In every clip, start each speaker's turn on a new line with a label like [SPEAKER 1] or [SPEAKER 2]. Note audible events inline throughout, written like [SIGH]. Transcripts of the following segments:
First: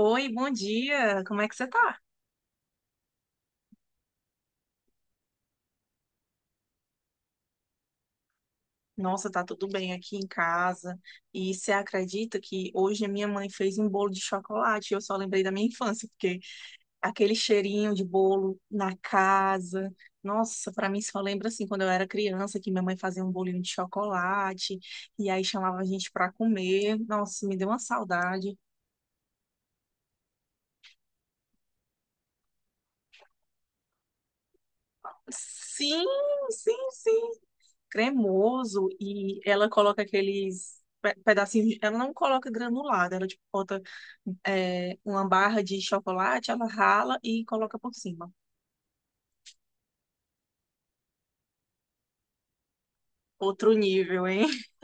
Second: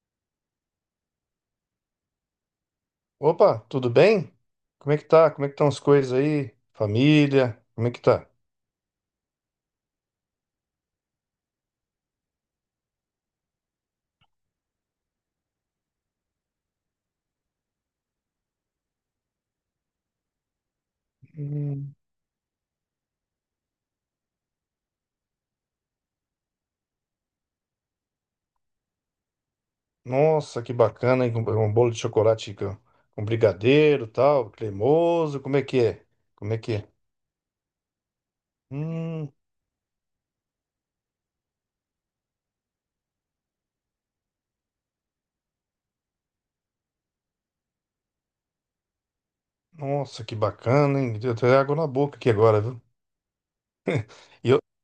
[SPEAKER 1] Oi, bom dia. Como é que você tá?
[SPEAKER 2] Opa, tudo bem? Como é que tá? Como é que estão as coisas aí? Família, como é que tá?
[SPEAKER 1] Nossa, tá tudo bem aqui em casa. E você acredita que hoje a minha mãe fez um bolo de chocolate? Eu só lembrei da minha infância, porque aquele cheirinho de bolo na casa. Nossa, pra mim só lembra assim quando eu
[SPEAKER 2] Hum.
[SPEAKER 1] era criança que minha mãe fazia um bolinho de chocolate e aí chamava a gente pra comer. Nossa, me deu uma saudade.
[SPEAKER 2] Nossa, que bacana, hein? Com Um bolo de chocolate com brigadeiro, tal, cremoso, como é que
[SPEAKER 1] Sim,
[SPEAKER 2] é? Como é que
[SPEAKER 1] sim,
[SPEAKER 2] é?
[SPEAKER 1] sim. Cremoso
[SPEAKER 2] Hum,
[SPEAKER 1] e ela coloca aqueles pedacinhos. Ela não coloca granulado, ela tipo bota uma barra de chocolate, ela rala e coloca por cima.
[SPEAKER 2] nossa, que bacana, hein? Deu até água na boca aqui agora, viu?
[SPEAKER 1] Outro nível, hein?
[SPEAKER 2] E eu,
[SPEAKER 1] [LAUGHS]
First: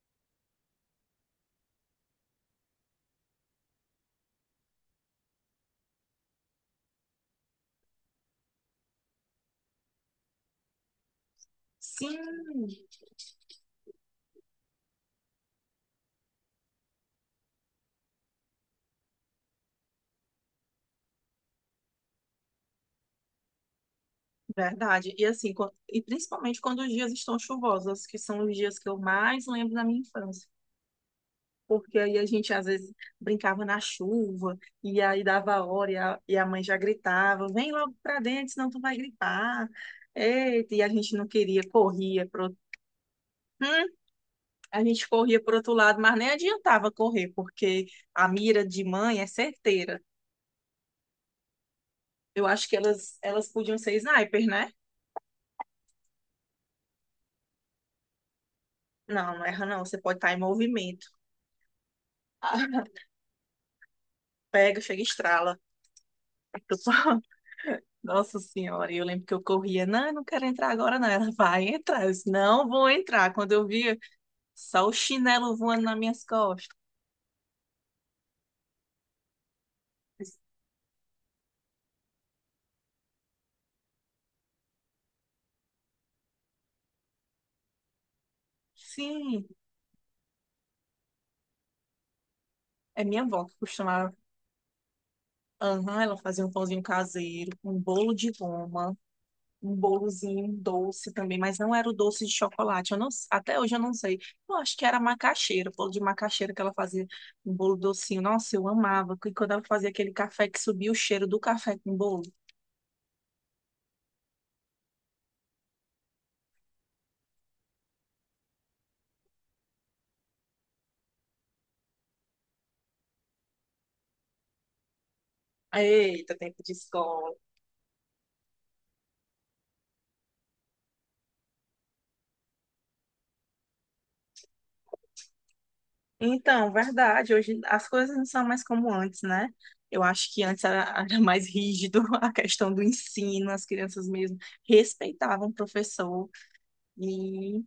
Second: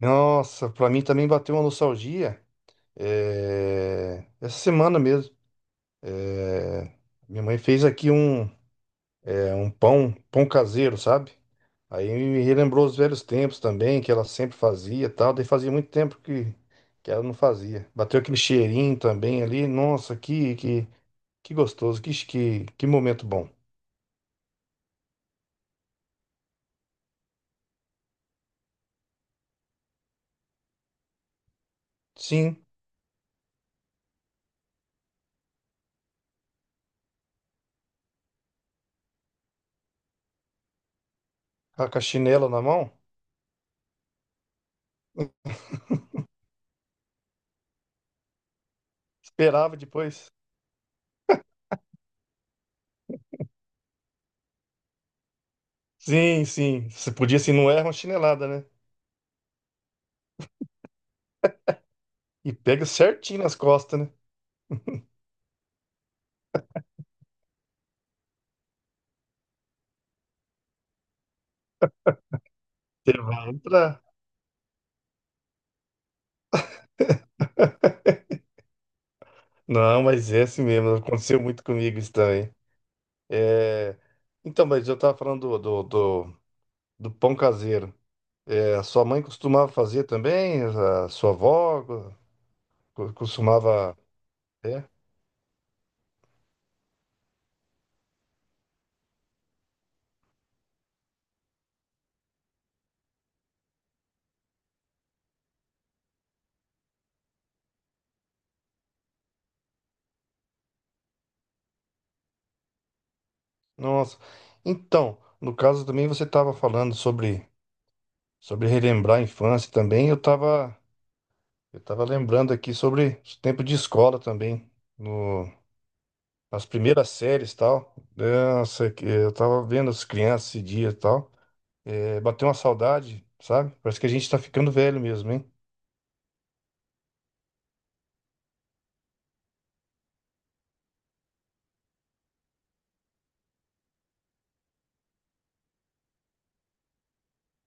[SPEAKER 2] nossa, pra mim também bateu uma nostalgia, essa semana mesmo. É, minha mãe fez aqui um é um pão caseiro, sabe? Aí me
[SPEAKER 1] Sim,
[SPEAKER 2] relembrou os velhos tempos também, que ela sempre fazia e tal. Daí fazia muito tempo que ela não fazia. Bateu aquele cheirinho também ali. Nossa, que gostoso, que momento bom.
[SPEAKER 1] verdade. E assim, e principalmente quando os dias estão chuvosos, que são os dias que eu mais lembro da minha infância, porque aí a gente às
[SPEAKER 2] Sim,
[SPEAKER 1] vezes brincava na chuva, e aí dava a hora, e a mãe já gritava, vem logo pra dentro, senão tu vai gripar. Eita, e a gente não queria,
[SPEAKER 2] a com a
[SPEAKER 1] corria
[SPEAKER 2] chinela
[SPEAKER 1] pro...
[SPEAKER 2] na mão,
[SPEAKER 1] Hum, a gente corria pro outro lado, mas nem adiantava correr, porque a mira de mãe é
[SPEAKER 2] esperava
[SPEAKER 1] certeira.
[SPEAKER 2] depois.
[SPEAKER 1] Eu acho que elas podiam ser snipers, né?
[SPEAKER 2] Sim, sim. Você podia, assim, não erra uma chinelada, né?
[SPEAKER 1] Não, não erra não, você pode estar em movimento.
[SPEAKER 2] E pega
[SPEAKER 1] [LAUGHS]
[SPEAKER 2] certinho nas costas, né?
[SPEAKER 1] Pega, chega e estrala. Nossa Senhora, e eu lembro que eu corria, não, eu não quero entrar agora, não. Ela vai entrar. Eu disse, não vou
[SPEAKER 2] Você
[SPEAKER 1] entrar.
[SPEAKER 2] vai
[SPEAKER 1] Quando eu vi,
[SPEAKER 2] entrar.
[SPEAKER 1] só o chinelo voando nas minhas costas.
[SPEAKER 2] Não,
[SPEAKER 1] Eu
[SPEAKER 2] mas
[SPEAKER 1] disse,
[SPEAKER 2] é assim mesmo. Aconteceu muito comigo isso também. É... Então, mas eu tava falando do do- pão caseiro. É, a sua mãe
[SPEAKER 1] sim,
[SPEAKER 2] costumava fazer também, a sua avó
[SPEAKER 1] é minha avó que
[SPEAKER 2] costumava.
[SPEAKER 1] costumava.
[SPEAKER 2] É?
[SPEAKER 1] Aham, ela fazia um pãozinho caseiro, um bolo de goma, um bolozinho doce também, mas não era o doce de chocolate. Eu não, até hoje eu não sei. Eu acho que era macaxeira, bolo de macaxeira que ela fazia, um bolo docinho. Nossa, eu amava. E quando ela fazia aquele café que subia o cheiro do café com bolo.
[SPEAKER 2] Nossa. Então, no caso também você estava falando sobre relembrar a infância também. Eu estava lembrando aqui sobre o tempo de escola também, no,
[SPEAKER 1] Eita, tempo
[SPEAKER 2] nas
[SPEAKER 1] de
[SPEAKER 2] primeiras
[SPEAKER 1] escola.
[SPEAKER 2] séries e tal. Nossa, que eu estava vendo as crianças esse dia e tal. É, bateu uma saudade, sabe? Parece que a gente está ficando velho mesmo, hein?
[SPEAKER 1] Então, verdade, hoje as coisas não são mais como antes, né? Eu acho que antes era, [LAUGHS] era mais rígido [LAUGHS] a questão do ensino, as crianças mesmo respeitavam o professor e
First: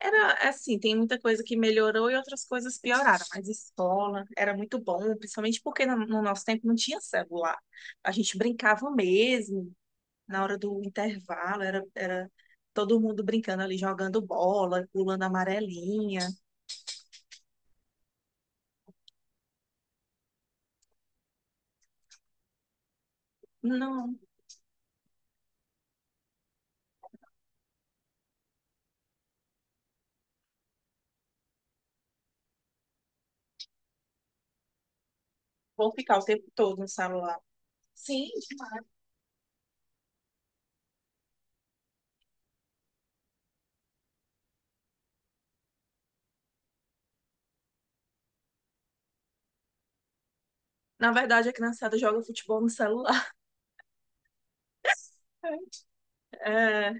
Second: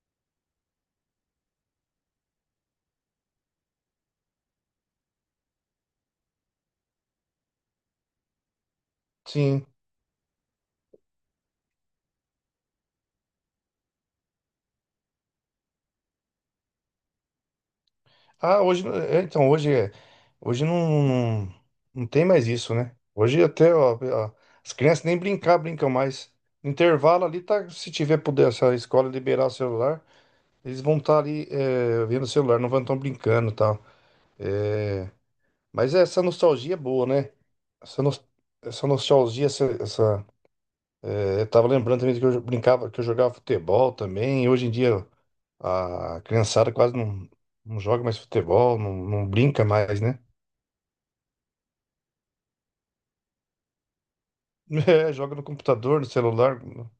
[SPEAKER 1] era assim, tem muita coisa que melhorou e outras coisas pioraram, mas escola era muito bom, principalmente porque no nosso tempo não tinha celular. A gente brincava
[SPEAKER 2] Sim.
[SPEAKER 1] mesmo na hora do intervalo, era todo mundo brincando ali, jogando bola, pulando amarelinha.
[SPEAKER 2] Ah, hoje, é, então, hoje, é- hoje não, não, não tem mais isso, né? Hoje até,
[SPEAKER 1] Não,
[SPEAKER 2] ó, as crianças nem brincar brincam mais. Intervalo ali, tá, se tiver puder, se a escola liberar o celular, eles vão estar ali vendo o celular, não vão estar brincando e tal. É,
[SPEAKER 1] vou
[SPEAKER 2] mas é,
[SPEAKER 1] ficar
[SPEAKER 2] essa
[SPEAKER 1] o tempo
[SPEAKER 2] nostalgia é
[SPEAKER 1] todo no
[SPEAKER 2] boa, né?
[SPEAKER 1] celular.
[SPEAKER 2] Essa, nos-
[SPEAKER 1] Sim,
[SPEAKER 2] essa nostalgia, essa, é, eu tava lembrando também que eu brincava, que eu jogava futebol também, e hoje em dia a criançada quase não joga mais futebol, não brinca mais, né?
[SPEAKER 1] na verdade a criançada joga futebol no celular,
[SPEAKER 2] É, joga no
[SPEAKER 1] [LAUGHS]
[SPEAKER 2] computador, no celular, no
[SPEAKER 1] é,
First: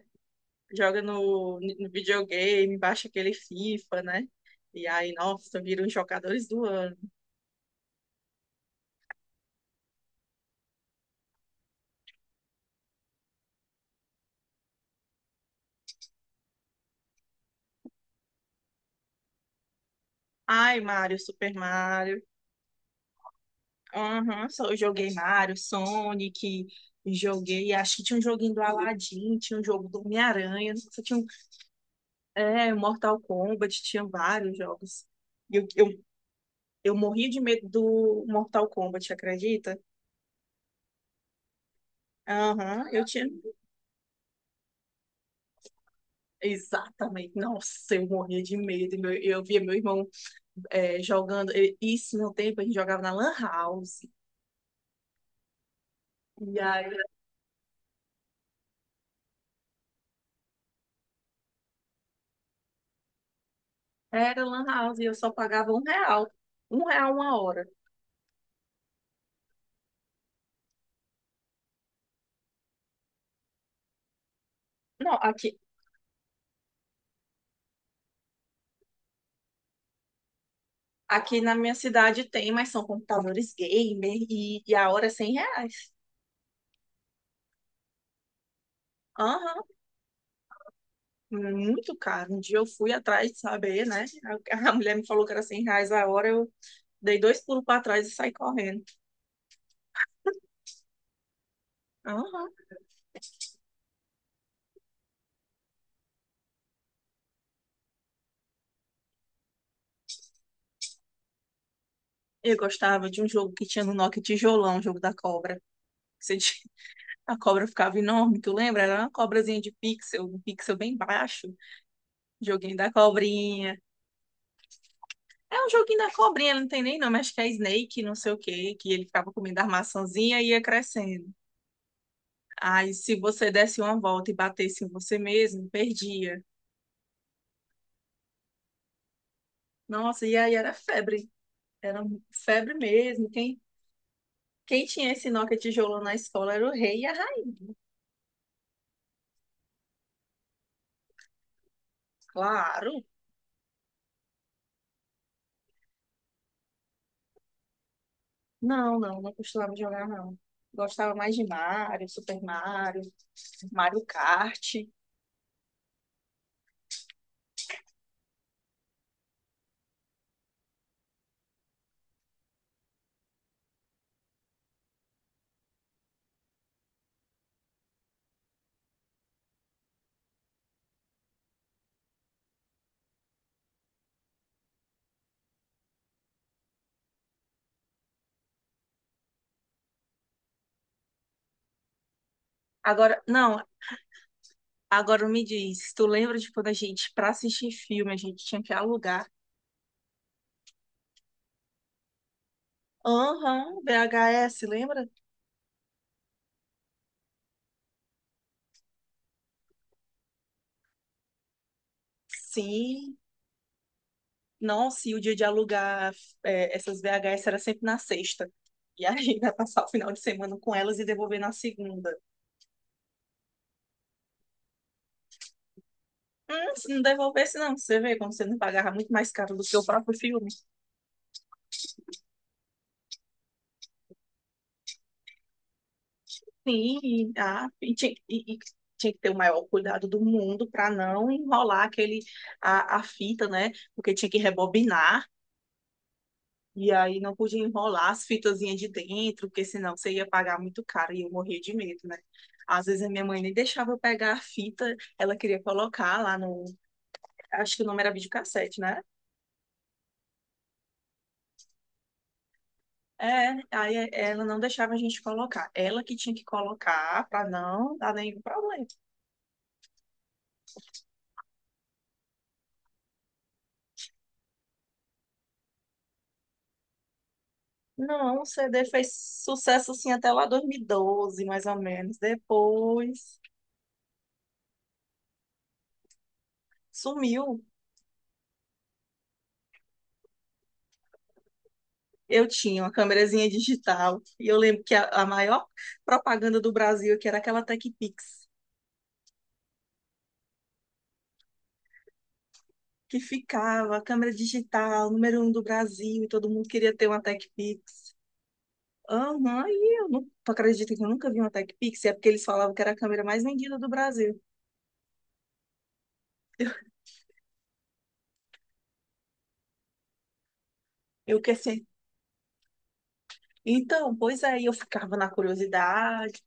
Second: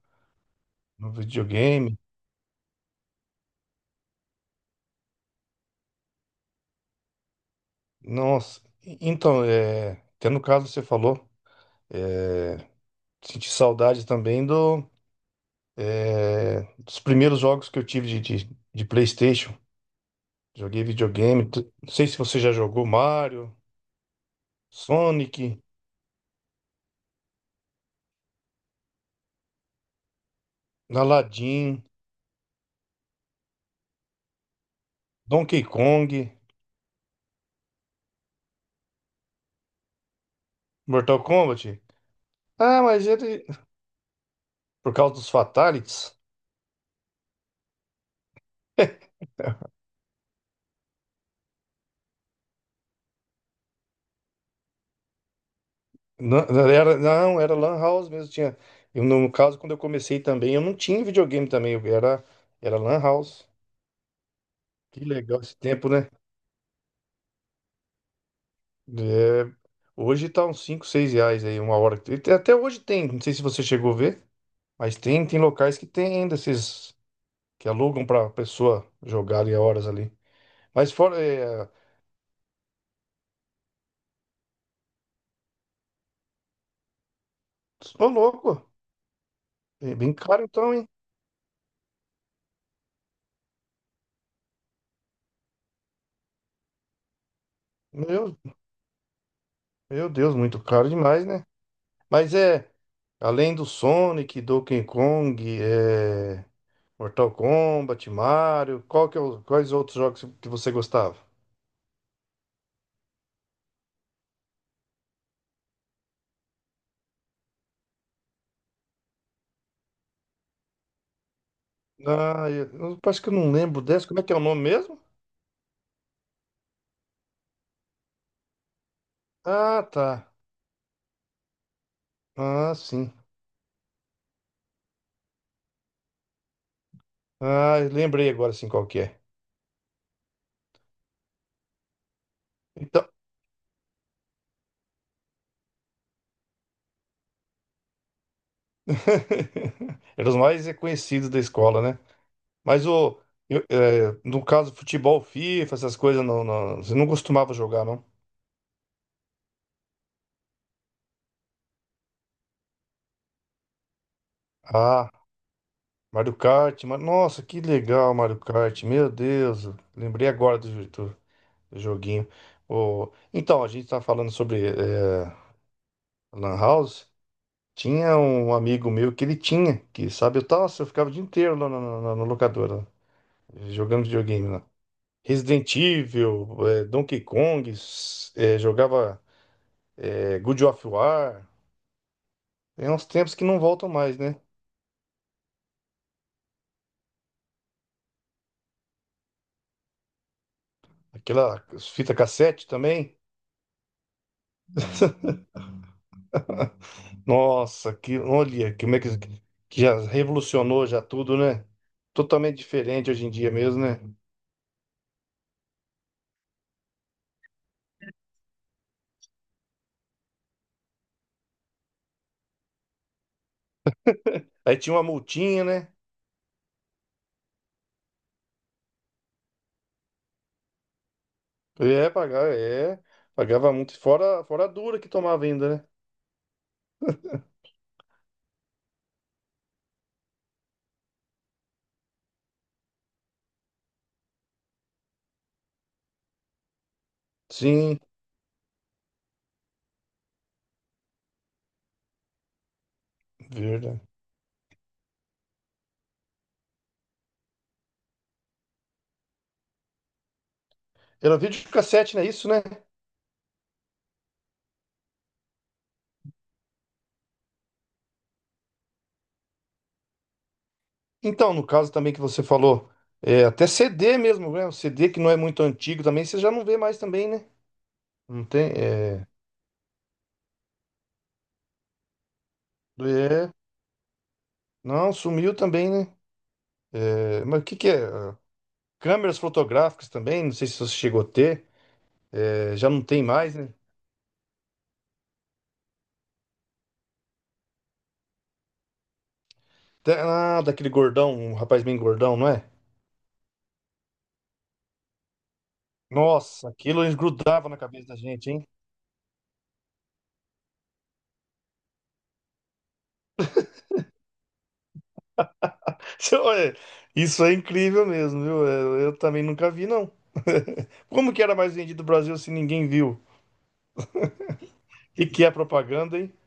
[SPEAKER 1] joga
[SPEAKER 2] no
[SPEAKER 1] no
[SPEAKER 2] videogame.
[SPEAKER 1] videogame, baixa aquele FIFA, né? E aí, nossa, viram os jogadores do ano.
[SPEAKER 2] Nossa. Então, é, até no caso que você falou, é, senti saudade também dos primeiros jogos que eu tive de PlayStation.
[SPEAKER 1] Ai,
[SPEAKER 2] Joguei
[SPEAKER 1] Mario,
[SPEAKER 2] videogame.
[SPEAKER 1] Super
[SPEAKER 2] Não sei se
[SPEAKER 1] Mario.
[SPEAKER 2] você já jogou Mario,
[SPEAKER 1] Aham, só eu joguei
[SPEAKER 2] Sonic,
[SPEAKER 1] Mario, Sonic, joguei. Acho que tinha um joguinho do Aladdin, tinha um jogo do Homem-Aranha, não sei se tinha um,
[SPEAKER 2] Aladdin,
[SPEAKER 1] é, Mortal Kombat, tinha vários jogos. E
[SPEAKER 2] Donkey
[SPEAKER 1] Eu, eu,
[SPEAKER 2] Kong,
[SPEAKER 1] eu morri de medo do Mortal Kombat, acredita?
[SPEAKER 2] Mortal Kombat. Ah,
[SPEAKER 1] Aham, eu
[SPEAKER 2] mas
[SPEAKER 1] tinha.
[SPEAKER 2] ele. Por causa dos Fatalities.
[SPEAKER 1] Exatamente. Nossa, eu morria de medo.
[SPEAKER 2] [LAUGHS]
[SPEAKER 1] Eu via meu irmão é, jogando. Isso no tempo a gente jogava na Lan House.
[SPEAKER 2] Não,
[SPEAKER 1] E aí
[SPEAKER 2] não, era Lan House mesmo. Tinha, eu, no caso, quando eu comecei também, eu não tinha videogame também. Era Lan House.
[SPEAKER 1] era Lan House
[SPEAKER 2] Que
[SPEAKER 1] e eu só
[SPEAKER 2] legal esse
[SPEAKER 1] pagava um
[SPEAKER 2] tempo, né?
[SPEAKER 1] real. Um real uma hora.
[SPEAKER 2] É, hoje tá uns 5 6 reais aí, uma hora. Até hoje tem, não sei se você chegou a ver, mas
[SPEAKER 1] Não,
[SPEAKER 2] tem, tem
[SPEAKER 1] aqui,
[SPEAKER 2] locais que tem ainda esses que alugam pra pessoa jogar ali horas ali. Mas fora,
[SPEAKER 1] aqui na minha cidade tem, mas são computadores gamer e a hora é R$ 100.
[SPEAKER 2] tô louco,
[SPEAKER 1] Aham,
[SPEAKER 2] é bem caro então, hein?
[SPEAKER 1] muito caro. Um dia eu fui atrás de saber, né? A mulher me falou que era 100 reais a hora, eu dei dois pulos para trás e saí
[SPEAKER 2] Meu,
[SPEAKER 1] correndo.
[SPEAKER 2] meu Deus, muito caro demais, né? Mas
[SPEAKER 1] Aham.
[SPEAKER 2] é, além do Sonic, Donkey Kong, é, Mortal Kombat, Mario, qual que é o- quais outros jogos que você gostava?
[SPEAKER 1] Eu gostava de um jogo que tinha no Nokia Tijolão, o jogo da cobra. Você [LAUGHS] a cobra ficava enorme, tu lembra? Era uma cobrazinha de pixel, um pixel bem baixo.
[SPEAKER 2] Ah, eu,
[SPEAKER 1] Joguinho da
[SPEAKER 2] eu acho que eu não
[SPEAKER 1] cobrinha.
[SPEAKER 2] lembro dessa. Como é que é o nome mesmo?
[SPEAKER 1] É um joguinho da cobrinha, não tem nem nome, acho que é Snake, não sei o quê, que ele ficava comendo a
[SPEAKER 2] Ah, tá.
[SPEAKER 1] maçãzinha e ia crescendo.
[SPEAKER 2] Ah,
[SPEAKER 1] Aí,
[SPEAKER 2] sim.
[SPEAKER 1] se você desse uma volta e batesse em você mesmo, perdia.
[SPEAKER 2] Ah, eu lembrei agora sim qual que é.
[SPEAKER 1] Nossa, e aí era febre. Febre
[SPEAKER 2] Então,
[SPEAKER 1] mesmo. Quem tinha esse Nokia tijolão na escola era o rei e a rainha.
[SPEAKER 2] [LAUGHS] eram os mais reconhecidos da escola, né? Mas
[SPEAKER 1] Claro.
[SPEAKER 2] o, é, no caso, futebol, FIFA, essas coisas, não, você não costumava jogar, não?
[SPEAKER 1] Não, não, não costumava jogar, não. Gostava mais de Mario, Super Mario, Mario Kart.
[SPEAKER 2] Ah. Mario Kart, nossa, que legal, Mario Kart, meu Deus, lembrei agora do do joguinho. Ô, então, a gente tá falando sobre Lan House, tinha um amigo meu que ele tinha, que sabe, eu ficava o dia inteiro lá na na locadora, jogando videogame lá. Resident Evil, Donkey Kong, jogava God of War, tem uns
[SPEAKER 1] Agora,
[SPEAKER 2] tempos que não
[SPEAKER 1] não,
[SPEAKER 2] voltam mais, né?
[SPEAKER 1] agora me diz, tu lembra de quando a gente, pra assistir filme, a gente tinha que alugar?
[SPEAKER 2] Aquela fita cassete também.
[SPEAKER 1] Aham, VHS, lembra?
[SPEAKER 2] Nossa, que olha, como é que já revolucionou já tudo, né? Totalmente diferente
[SPEAKER 1] Sim.
[SPEAKER 2] hoje em dia mesmo, né?
[SPEAKER 1] Nossa, e o dia de alugar é, essas VHS era sempre na sexta. E a gente [LAUGHS] ia passar o final de semana com elas e devolver na segunda.
[SPEAKER 2] Aí tinha uma multinha, né?
[SPEAKER 1] Se não devolvesse, não, você vê como você não pagava muito mais caro do que o próprio filme.
[SPEAKER 2] É, pagar, é, pagava muito, fora a dura que tomava ainda, né?
[SPEAKER 1] Sim, ah, e, tinha, e tinha que ter o maior cuidado do mundo para não enrolar aquele, a fita, né? Porque tinha que rebobinar, e aí não podia
[SPEAKER 2] Sim,
[SPEAKER 1] enrolar as fitazinhas de dentro, porque senão você ia pagar muito caro e eu morria de medo, né? Às vezes a minha mãe nem deixava eu
[SPEAKER 2] verdade.
[SPEAKER 1] pegar a fita, ela queria colocar lá no. Acho que o nome era videocassete, né?
[SPEAKER 2] Era videocassete, não é isso, né?
[SPEAKER 1] É, aí ela não deixava a gente colocar. Ela que tinha que colocar para não dar nenhum problema.
[SPEAKER 2] Então, no caso também que você falou, é, até CD mesmo, né? O CD que não é muito antigo também, você já não vê mais também, né?
[SPEAKER 1] Não,
[SPEAKER 2] Não
[SPEAKER 1] o
[SPEAKER 2] tem,
[SPEAKER 1] CD fez
[SPEAKER 2] é,
[SPEAKER 1] sucesso assim até lá 2012, mais ou menos. Depois
[SPEAKER 2] é, não, sumiu também, né? É, mas
[SPEAKER 1] sumiu.
[SPEAKER 2] o que que é? Câmeras fotográficas também, não sei se você chegou a ter.
[SPEAKER 1] Eu tinha
[SPEAKER 2] Já
[SPEAKER 1] uma
[SPEAKER 2] não tem
[SPEAKER 1] câmerazinha
[SPEAKER 2] mais, né?
[SPEAKER 1] digital e eu lembro que a maior propaganda do Brasil que era aquela Techpix
[SPEAKER 2] Ah, daquele gordão, um rapaz bem gordão, não é?
[SPEAKER 1] que ficava a câmera digital, número 1 do Brasil, e todo mundo
[SPEAKER 2] Nossa,
[SPEAKER 1] queria
[SPEAKER 2] aquilo
[SPEAKER 1] ter
[SPEAKER 2] eles
[SPEAKER 1] uma Techpix.
[SPEAKER 2] na cabeça
[SPEAKER 1] Pix.
[SPEAKER 2] da gente, hein?
[SPEAKER 1] Aham, e eu não tu acredita que eu nunca vi uma Techpix. É porque eles falavam que era a câmera mais vendida do Brasil.
[SPEAKER 2] [LAUGHS] Olha,
[SPEAKER 1] [LAUGHS]
[SPEAKER 2] isso é incrível mesmo, viu? Eu também nunca vi, não. [LAUGHS] Como
[SPEAKER 1] Eu
[SPEAKER 2] que
[SPEAKER 1] que
[SPEAKER 2] era mais
[SPEAKER 1] sei.
[SPEAKER 2] vendido no Brasil se ninguém viu?
[SPEAKER 1] Então, pois aí eu ficava
[SPEAKER 2] E
[SPEAKER 1] na
[SPEAKER 2] que é propaganda, hein?
[SPEAKER 1] curiosidade,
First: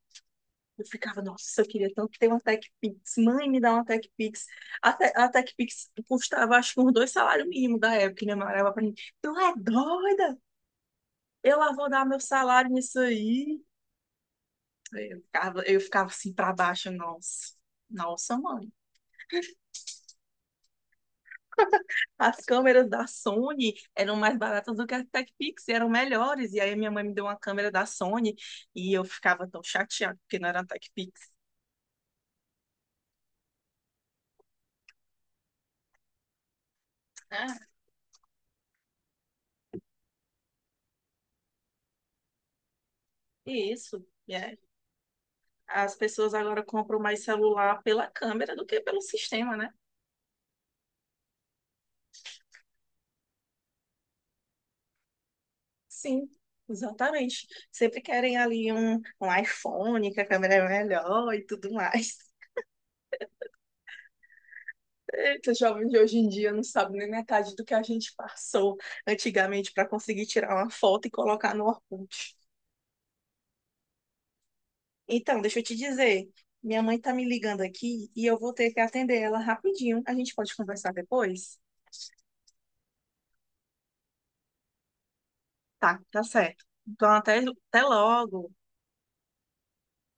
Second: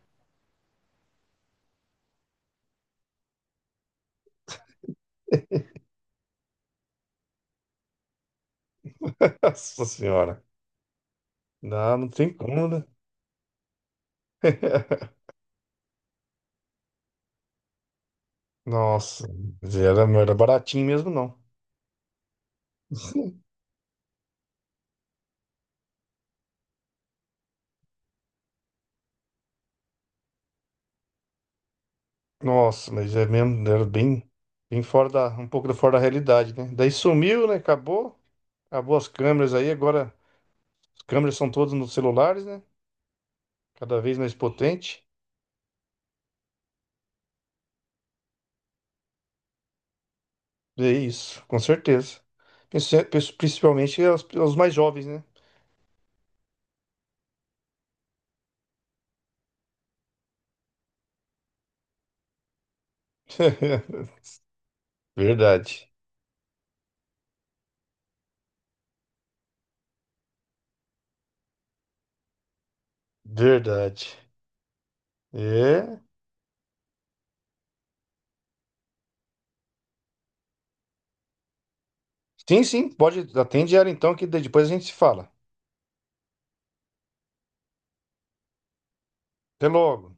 [SPEAKER 1] eu ficava, nossa, eu queria tanto ter uma TechPix. Mãe, me dá uma TechPix. A TechPix custava, acho que, uns dois salários mínimos da época. E minha mãe olhava pra mim, tu
[SPEAKER 2] [LAUGHS]
[SPEAKER 1] é
[SPEAKER 2] Nossa
[SPEAKER 1] doida?
[SPEAKER 2] senhora.
[SPEAKER 1] Eu lá vou
[SPEAKER 2] Não,
[SPEAKER 1] dar
[SPEAKER 2] não
[SPEAKER 1] meu
[SPEAKER 2] tem como,
[SPEAKER 1] salário
[SPEAKER 2] né?
[SPEAKER 1] nisso aí.
[SPEAKER 2] [LAUGHS]
[SPEAKER 1] Eu ficava assim pra baixo, nossa. Nossa, mãe.
[SPEAKER 2] Nossa, mas era, não era baratinho mesmo, não.
[SPEAKER 1] As câmeras da Sony eram mais baratas do que a TechPix, e eram melhores. E aí minha mãe me deu uma câmera da Sony e eu ficava tão chateada porque não era a TechPix.
[SPEAKER 2] Nossa, mas é mesmo, era bem, bem fora da, fora da realidade, né? Daí sumiu,
[SPEAKER 1] Ah,
[SPEAKER 2] né? Acabou, acabou as câmeras aí, agora as câmeras são todas nos celulares, né?
[SPEAKER 1] e
[SPEAKER 2] Cada
[SPEAKER 1] isso.
[SPEAKER 2] vez mais potente.
[SPEAKER 1] As pessoas agora compram mais celular pela câmera do que pelo sistema, né?
[SPEAKER 2] É isso, com certeza. Princi- Principalmente os mais jovens, né?
[SPEAKER 1] Sim, exatamente. Sempre querem ali um iPhone, que a câmera é melhor e tudo mais.
[SPEAKER 2] [LAUGHS]
[SPEAKER 1] Eita, jovem
[SPEAKER 2] Verdade,
[SPEAKER 1] de hoje em dia não sabe nem metade do que a gente passou antigamente para conseguir tirar uma foto e colocar no Orkut.
[SPEAKER 2] verdade.
[SPEAKER 1] Então, deixa eu te
[SPEAKER 2] É.
[SPEAKER 1] dizer, minha mãe tá me ligando aqui e eu vou ter que atender ela rapidinho. A gente pode conversar depois?
[SPEAKER 2] Sim, sim, pode, atende ela então, que daí depois a gente se fala.
[SPEAKER 1] Tá, tá certo. Então, até, até logo.
[SPEAKER 2] Até logo.